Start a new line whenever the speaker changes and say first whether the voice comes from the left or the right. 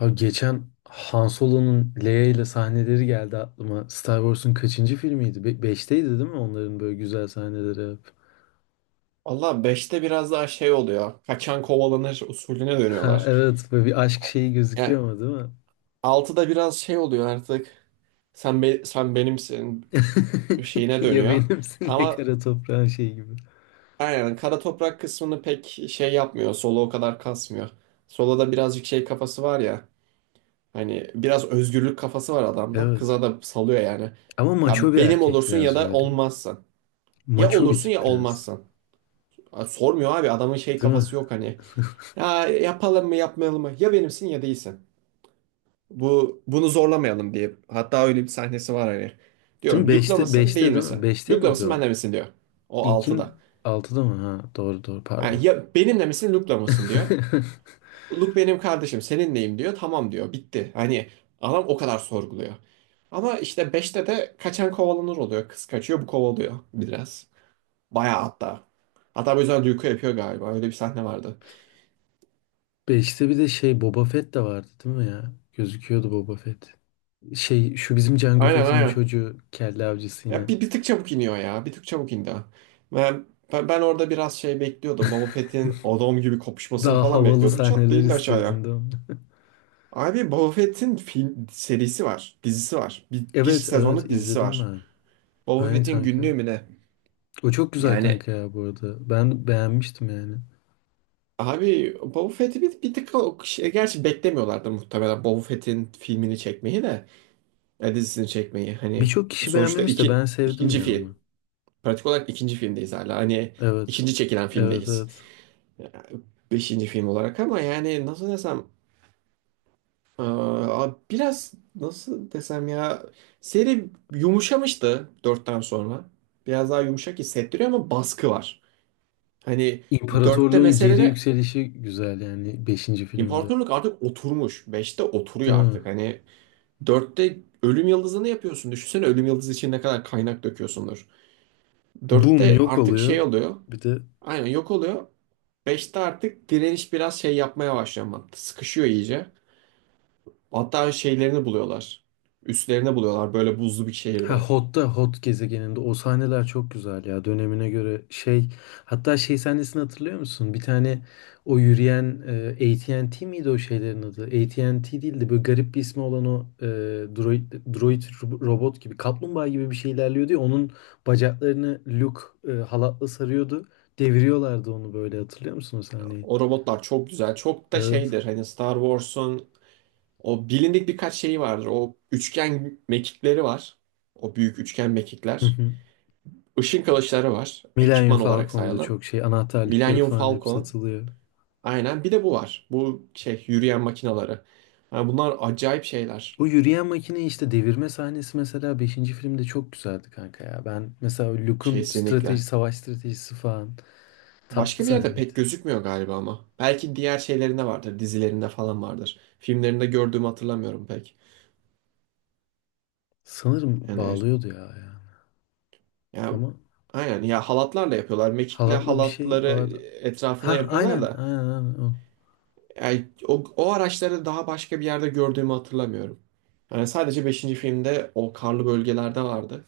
left: Abi geçen Han Solo'nun Leia ile sahneleri geldi aklıma. Star Wars'un kaçıncı filmiydi? Beşteydi değil mi? Onların böyle güzel sahneleri hep.
right: Valla beşte biraz daha şey oluyor. Kaçan kovalanır usulüne
left: Ha
right: dönüyorlar.
left: evet böyle bir aşk şeyi
right: Yani
left: gözüküyor ama değil mi?
right: altıda biraz şey oluyor artık. Sen benimsin şeyine
left: Ya
right: dönüyor.
left: benimsin ya
right: Ama
left: kara toprağın şeyi gibi.
right: aynen kara toprak kısmını pek şey yapmıyor. Solo o kadar kasmıyor. Solo'da birazcık şey kafası var ya. Hani biraz özgürlük kafası var adamda.
left: Evet.
right: Kıza da salıyor yani.
left: Ama maço
right: Ya
left: bir
right: benim
left: erkek
right: olursun ya
left: biraz
right: da
left: böyle.
right: olmazsın. Ya
left: Maço bir
right: olursun
left: tip
right: ya
left: biraz.
right: olmazsın. Sormuyor abi adamın şey
left: Değil mi?
right: kafası yok hani. Ya yapalım mı yapmayalım mı? Ya benimsin ya değilsin. Bu bunu zorlamayalım diye. Hatta öyle bir sahnesi var hani.
left: Değil
right: Diyor
left: mi?
right: Luke'la
left: Beşte,
right: mısın değil
left: beşte değil mi?
right: misin?
left: Beşte
right: Luke'la
left: miydi
right: mısın
left: o?
right: benle misin diyor. O
left: İlkin
right: 6'da.
left: altıda mı? Ha doğru doğru pardon.
right: Yani ya benimle misin Luke'la mısın diyor. Luke benim kardeşim seninleyim diyor. Tamam diyor bitti. Hani adam o kadar sorguluyor. Ama işte beşte de kaçan kovalanır oluyor. Kız kaçıyor bu kovalıyor biraz. Bayağı hatta. Hatta bu yüzden Luke'u yapıyor galiba. Öyle bir sahne vardı.
left: Beşte bir de şey Boba Fett de vardı değil mi ya? Gözüküyordu Boba Fett. Şey şu bizim Can
right: Aynen
left: Gafet'in
right: aynen.
left: çocuğu kelle avcısı yine.
right: Ya bir tık çabuk iniyor ya. Bir tık çabuk indi. Ben, ben orada biraz şey bekliyordum. Boba Fett'in adam gibi kopuşmasını
left: Daha
right: falan
left: havalı
right: bekliyordum. Çat
left: sahneler
right: diye indi aşağıya.
left: istiyordun değil mi?
right: Abi Boba Fett'in film serisi var. Dizisi var. Bir
left: Evet evet
right: sezonluk dizisi
left: izledim
right: var.
left: ben.
right: Boba
left: Aynen
right: Fett'in
left: kanka.
right: günlüğü mü ne?
left: O çok güzel
right: Yani
left: kanka ya bu arada. Ben beğenmiştim yani.
right: abi Boba Fett'i bir tık o şey, gerçi beklemiyorlardı muhtemelen Boba Fett'in filmini çekmeyi de ya dizisini çekmeyi. Hani
left: Birçok kişi
right: sonuçta
left: beğenmemiş de ben
right: iki,
left: sevdim
right: ikinci
left: ya
right: film.
left: onu.
right: Pratik olarak ikinci filmdeyiz hala. Hani
left: Evet.
right: ikinci çekilen
left: Evet
right: filmdeyiz.
left: evet.
right: Beşinci film olarak ama yani nasıl desem, biraz nasıl desem ya, seri yumuşamıştı dörtten sonra. Biraz daha yumuşak hissettiriyor ama baskı var. Hani dörtte
left: İmparatorluğun
right: mesele
left: geri
right: de
left: yükselişi güzel yani beşinci filmde.
right: imparatorluk artık oturmuş. Beşte
left: Değil
right: oturuyor
left: mi?
right: artık. Hani dörtte ölüm yıldızını yapıyorsun. Düşünsene ölüm yıldızı için ne kadar kaynak döküyorsundur.
left: Boom
right: Dörtte
left: yok
right: artık şey
left: oluyor.
right: oluyor.
left: Bir de
right: Aynen yok oluyor. Beşte artık direniş biraz şey yapmaya başlıyor ama sıkışıyor iyice. Hatta şeylerini buluyorlar. Üslerini buluyorlar böyle buzlu bir
left: ha
right: şehirde.
left: Hot'ta Hot gezegeninde o sahneler çok güzel ya dönemine göre şey, hatta şey sahnesini hatırlıyor musun? Bir tane o yürüyen AT&T miydi o şeylerin adı? AT&T değildi böyle garip bir ismi olan o droid, robot gibi kaplumbağa gibi bir şey ilerliyordu ya onun bacaklarını Luke halatla sarıyordu, deviriyorlardı onu, böyle hatırlıyor musun o sahneyi?
right: O robotlar çok güzel. Çok da
left: Evet.
right: şeydir hani Star Wars'un o bilindik birkaç şeyi vardır. O üçgen mekikleri var. O büyük üçgen
left: Hı
right: mekikler.
left: hı.
right: Işın kılıçları var.
left: Millennium
right: Ekipman olarak
left: Falcon'da
right: sayalım.
left: çok şey anahtarlıkları
right: Millennium
left: falan hep
right: Falcon.
left: satılıyor.
right: Aynen bir de bu var. Bu şey yürüyen makinaları. Yani bunlar acayip şeyler.
left: Bu yürüyen makine işte devirme sahnesi mesela beşinci filmde çok güzeldi kanka ya. Ben mesela Luke'un strateji,
right: Kesinlikle.
left: savaş stratejisi falan tatlı
right: Başka bir yerde
left: sahneydi.
right: pek gözükmüyor galiba ama. Belki diğer şeylerinde vardır, dizilerinde falan vardır. Filmlerinde gördüğümü hatırlamıyorum pek.
left: Sanırım
right: Yani
left: bağlıyordu ya yani.
right: ya
left: Ama
right: aynen ya halatlarla yapıyorlar. Mekikle
left: halatlı bir şey
right: halatları
left: vardı.
right: etrafına
left: Ha
right: yapıyorlar
left: aynen
right: da
left: aynen, aynen o.
right: yani o, o araçları daha başka bir yerde gördüğümü hatırlamıyorum. Yani sadece beşinci filmde o karlı bölgelerde vardı.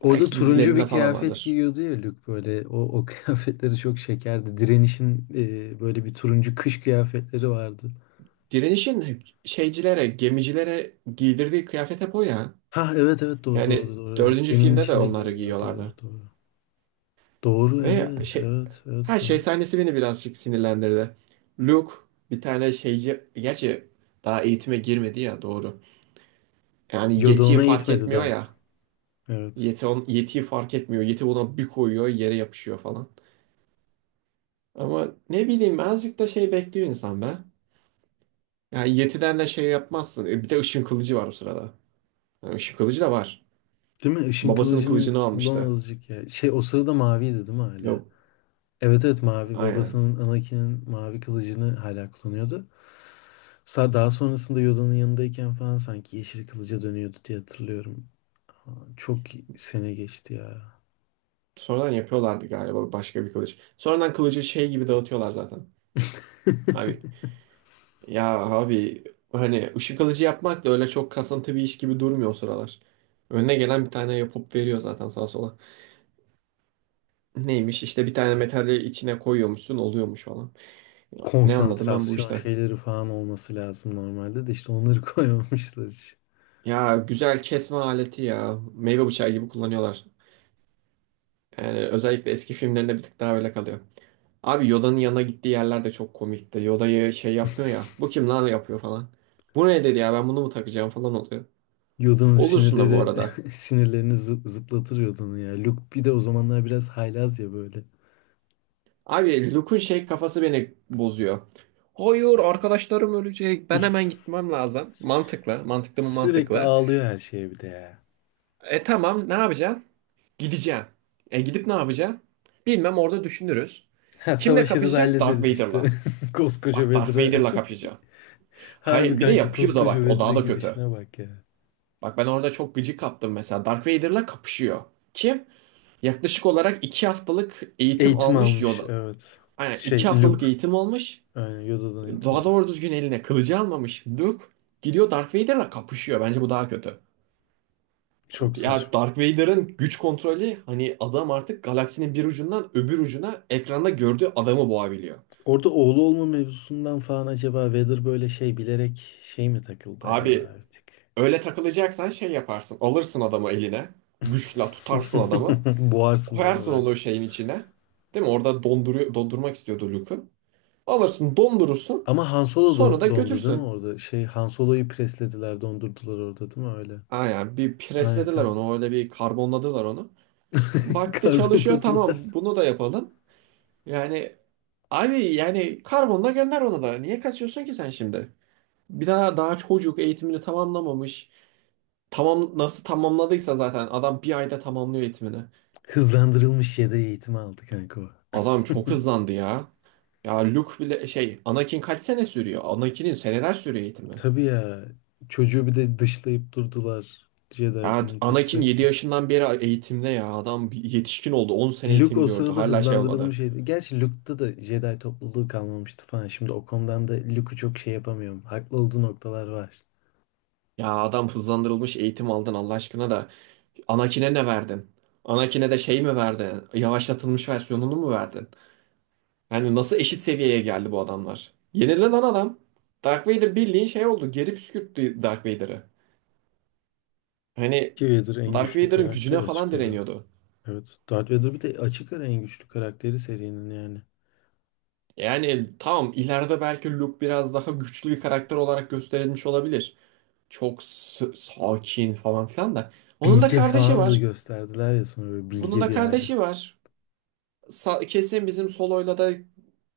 left: Orada
right: Belki
left: turuncu bir
right: dizilerinde falan
left: kıyafet
right: vardır.
left: giyiyordu ya Luke böyle. O kıyafetleri çok şekerdi. Direniş'in böyle bir turuncu kış kıyafetleri vardı.
right: Direniş'in şeycilere, gemicilere giydirdiği kıyafet hep o ya.
left: Ha evet evet doğru
right: Yani
left: doğru doğru evet.
right: dördüncü
left: Geminin
right: filmde de
left: içinde
right: onları
left: giyiyorlar,
right: giyiyorlardı.
left: doğru doğru. Doğru
right: Ve
left: evet
right: şey,
left: evet evet
right: her şey
left: kanka.
right: sahnesi beni birazcık sinirlendirdi. Luke bir tane şeyci, gerçi daha eğitime girmedi ya doğru. Yani yetiyi
left: Yoda
right: fark
left: eğitmedi
right: etmiyor
left: daha.
right: ya.
left: Evet.
right: Yetiyi fark etmiyor. Yeti ona bir koyuyor yere yapışıyor falan. Ama ne bileyim azıcık da şey bekliyor insan be. Yani yetiden de şey yapmazsın. E, bir de ışın kılıcı var o sırada. Yani ışın kılıcı da var.
left: Değil mi? Işın
right: Babasının
left: kılıcını
right: kılıcını
left: kullan
right: almıştı.
left: azıcık ya. Şey o sırada maviydi değil mi hala?
right: Yok
left: Evet evet mavi.
right: aynen.
left: Babasının Anakin'in mavi kılıcını hala kullanıyordu. Daha sonrasında Yoda'nın yanındayken falan sanki yeşil kılıca dönüyordu diye hatırlıyorum. Çok sene geçti ya.
right: Sonradan yapıyorlardı galiba başka bir kılıç. Sonradan kılıcı şey gibi dağıtıyorlar zaten. Abi Ya abi hani ışık alıcı yapmak da öyle çok kasıntı bir iş gibi durmuyor o sıralar. Önüne gelen bir tane yapıp veriyor zaten sağa sola. Neymiş işte bir tane metali içine koyuyormuşsun oluyormuş falan. Ya, ne anladım ben bu
left: Konsantrasyon
right: işten?
left: şeyleri falan olması lazım normalde, de işte onları koymamışlar hiç.
right: Ya güzel kesme aleti ya. Meyve bıçağı gibi kullanıyorlar. Yani özellikle eski filmlerinde bir tık daha öyle kalıyor. Abi Yoda'nın yanına gittiği yerler de çok komikti. Yoda'yı şey yapmıyor ya. Bu kim lan yapıyor falan. Bu ne dedi ya ben bunu mu takacağım falan oluyor.
left: Yoda'nın
right: Olursun da bu
left: sinirleri
right: arada.
left: sinirlerini zıplatır Yoda'nın ya. Luke bir de o zamanlar biraz haylaz ya böyle.
right: Abi Luke'un şey kafası beni bozuyor. Hayır arkadaşlarım ölecek. Ben hemen gitmem lazım. Mantıklı. Mantıklı mı
left: Sürekli
right: mantıklı.
left: ağlıyor her şeye bir de ya.
right: E tamam ne yapacağım? Gideceğim. E gidip ne yapacağım? Bilmem orada düşünürüz.
left: Ha,
right: Kimle
left: savaşırız
right: kapışacak? Darth
left: hallederiz işte.
right: Vader'la.
left: Koskoca
right: Bak Darth
left: Vedra.
right: Vader'la kapışacağım.
left: Harbi
right: Hayır bir de
left: kanka,
right: yapıyor da
left: koskoca
right: bak o daha
left: Vedra
right: da kötü.
left: gidişine bak ya.
right: Bak ben orada çok gıcık kaptım mesela. Darth Vader'la kapışıyor. Kim? Yaklaşık olarak 2 haftalık eğitim
left: Eğitim
right: almış
left: almış
right: Yoda.
left: evet.
right: Aynen iki
left: Şey
right: haftalık
left: Luke.
right: eğitim almış.
left: Yani Yoda'dan eğitim
right: Daha
left: aldı.
right: doğru düzgün eline kılıcı almamış Luke. Gidiyor Darth Vader'la kapışıyor. Bence bu daha kötü.
left: Çok
right: Ya
left: saçma.
right: Darth Vader'ın güç kontrolü hani adam artık galaksinin bir ucundan öbür ucuna ekranda gördüğü adamı boğabiliyor.
left: Orada oğlu olma mevzusundan falan acaba Vader böyle şey bilerek şey mi takıldı acaba
right: Abi
left: artık?
right: öyle takılacaksan şey yaparsın. Alırsın adamı eline. Güçle tutarsın adamı.
left: Boğarsın değil mi
right: Koyarsın
left: böyle?
right: onu o şeyin içine. Değil mi? Orada donduruyor, dondurmak istiyordu Luke'u. Alırsın dondurursun.
left: Ama Han Solo
right: Sonra da
left: dondu değil mi
right: götürsün.
left: orada? Şey Han Solo'yu preslediler, dondurdular orada değil mi öyle?
right: Aynen bir
left: Aynen
right: preslediler
left: kanka.
right: onu. Öyle bir karbonladılar onu. Baktı çalışıyor
left: Karbonladılar.
right: tamam bunu da yapalım. Yani abi yani karbonla gönder onu da. Niye kaçıyorsun ki sen şimdi? Bir daha daha çocuk eğitimini tamamlamamış. Tamam nasıl tamamladıysa zaten adam bir ayda tamamlıyor eğitimini.
left: Hızlandırılmış yedeği eğitimi aldı kanka o.
right: Adam çok hızlandı ya. Ya Luke bile şey Anakin kaç sene sürüyor? Anakin'in seneler sürüyor eğitimi.
left: Tabii ya. Çocuğu bir de dışlayıp durdular. Jedi
right: Ya
left: komitesi
right: Anakin 7
left: sürekli.
right: yaşından beri eğitimde ya adam bir yetişkin oldu 10 sene
left: Luke
right: eğitim
left: o
right: gördü
left: sırada
right: hala şey olmadı.
left: hızlandırılmış yedi. Gerçi Luke'da da Jedi topluluğu kalmamıştı falan. Şimdi o konudan da Luke'u çok şey yapamıyorum. Haklı olduğu noktalar var.
right: Ya adam hızlandırılmış eğitim aldın Allah aşkına da Anakin'e ne verdin? Anakin'e de şey mi verdin? Yavaşlatılmış versiyonunu mu verdin? Yani nasıl eşit seviyeye geldi bu adamlar? Yenildi lan adam. Dark Vader bildiğin şey oldu. Geri püskürttü Dark Vader'ı. Hani
left: Ki Vader en
right: Dark
left: güçlü
right: Vader'ın
left: karakter
right: gücüne falan
left: açık ara.
right: direniyordu.
left: Evet. Darth Vader bir de açık ara en güçlü karakteri serinin yani.
right: Yani tamam ileride belki Luke biraz daha güçlü bir karakter olarak gösterilmiş olabilir. Çok sakin falan filan da. Onun da
left: Bilge
right: kardeşi
left: falan da
right: var.
left: gösterdiler ya sonra, böyle
right: Bunun
left: bilge
right: da
left: bir hali.
right: kardeşi var. Kesin bizim Solo'yla da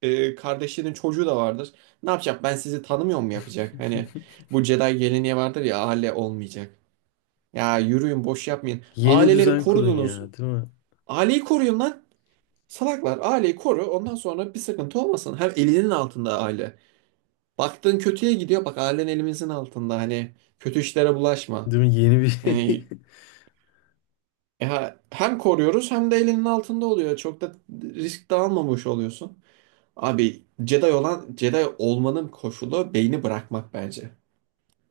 right: kardeşinin çocuğu da vardır. Ne yapacak? Ben sizi tanımıyor mu yapacak? Hani bu Jedi geleneği vardır ya aile olmayacak. Ya yürüyün boş yapmayın.
left: Yeni
right: Aileleri
left: düzen kurun
right: korudunuz.
left: ya, değil mi?
right: Aileyi koruyun lan. Salaklar aileyi koru. Ondan sonra bir sıkıntı olmasın. Hem elinin altında aile. Baktığın kötüye gidiyor. Bak ailen elimizin altında. Hani kötü işlere bulaşma.
left: Değil mi? Yeni bir şey.
right: Yani ya hem koruyoruz hem de elinin altında oluyor. Çok da risk de almamış oluyorsun. Abi Jedi olan Jedi olmanın koşulu beyni bırakmak bence.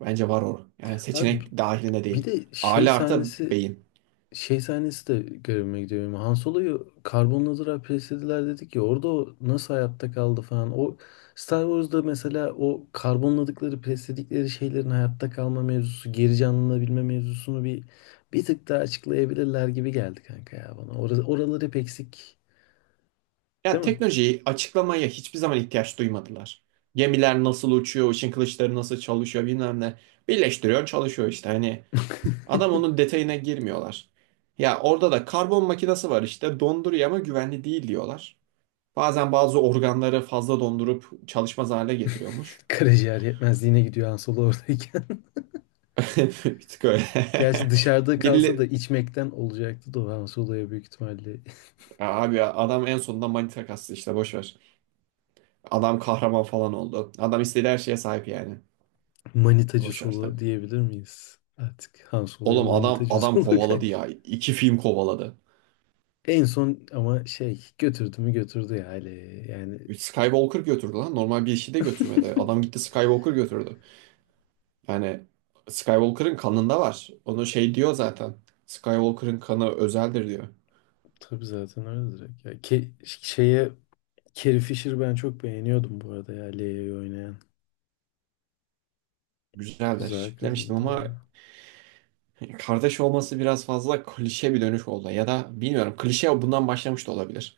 right: Bence var o. Yani
left: Abi
right: seçenek dahilinde
left: bir
right: değil.
left: de şey
right: Aile artı
left: sahnesi,
right: beyin.
left: şey sahnesi de görevime gidiyor benim. Han Solo'yu karbonladılar, preslediler dedik ya orada, o nasıl hayatta kaldı falan. O Star Wars'da mesela o karbonladıkları, presledikleri şeylerin hayatta kalma mevzusu, geri canlanabilme mevzusunu bir bir tık daha açıklayabilirler gibi geldi kanka ya bana. Orası, oralar hep eksik,
right: Ya
left: değil mi?
right: teknolojiyi açıklamaya hiçbir zaman ihtiyaç duymadılar. Gemiler nasıl uçuyor, ışın kılıçları nasıl çalışıyor bilmem ne. Birleştiriyor çalışıyor işte hani. Adam onun detayına girmiyorlar. Ya orada da karbon makinesi var işte donduruyor ama güvenli değil diyorlar. Bazen bazı organları fazla dondurup çalışmaz hale getiriyormuş.
left: Karaciğer yetmezliğine gidiyor Han Solo oradayken.
right: Bir tık öyle.
left: Gerçi dışarıda kalsa da
right: Biri,
left: içmekten olacaktı da o Han Solo'ya büyük ihtimalle
right: abi ya, adam en sonunda manita kastı işte boş ver. Adam kahraman falan oldu. Adam istediği her şeye sahip yani.
left: manitacı
right: Boş ver
left: Solo
right: tabii.
left: diyebilir miyiz? Artık Han Solo'ya
right: Oğlum adam
left: manitacı
right: adam
left: Solo
right: kovaladı
left: kanka.
right: ya. İki film kovaladı.
left: En son ama şey götürdü mü götürdü ya aileye. Yani
right: Skywalker götürdü lan. Normal bir işi de götürmedi. Adam gitti Skywalker götürdü. Yani Skywalker'ın kanında var. Onu şey diyor zaten. Skywalker'ın kanı özeldir diyor.
left: tabii zaten öyle direkt. Şeye Carrie Fisher'ı ben çok beğeniyordum bu arada ya, Leia'yı oynayan. Güzel
right: Güzeldir. Demiştim
left: kadındı
right: ama
left: baya.
right: kardeş olması biraz fazla klişe bir dönüş oldu. Ya da bilmiyorum klişe bundan başlamış da olabilir.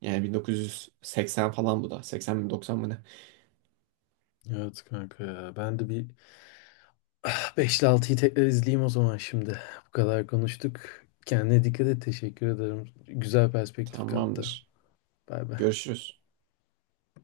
right: Yani 1980 falan bu da. 80 mi 90 mı ne?
left: Evet kanka ya. Ben de bir 5 ile 6'yı tekrar izleyeyim o zaman şimdi. Bu kadar konuştuk. Kendine dikkat et. Teşekkür ederim. Güzel perspektif kattı.
right: Tamamdır.
left: Bay bay.
right: Görüşürüz.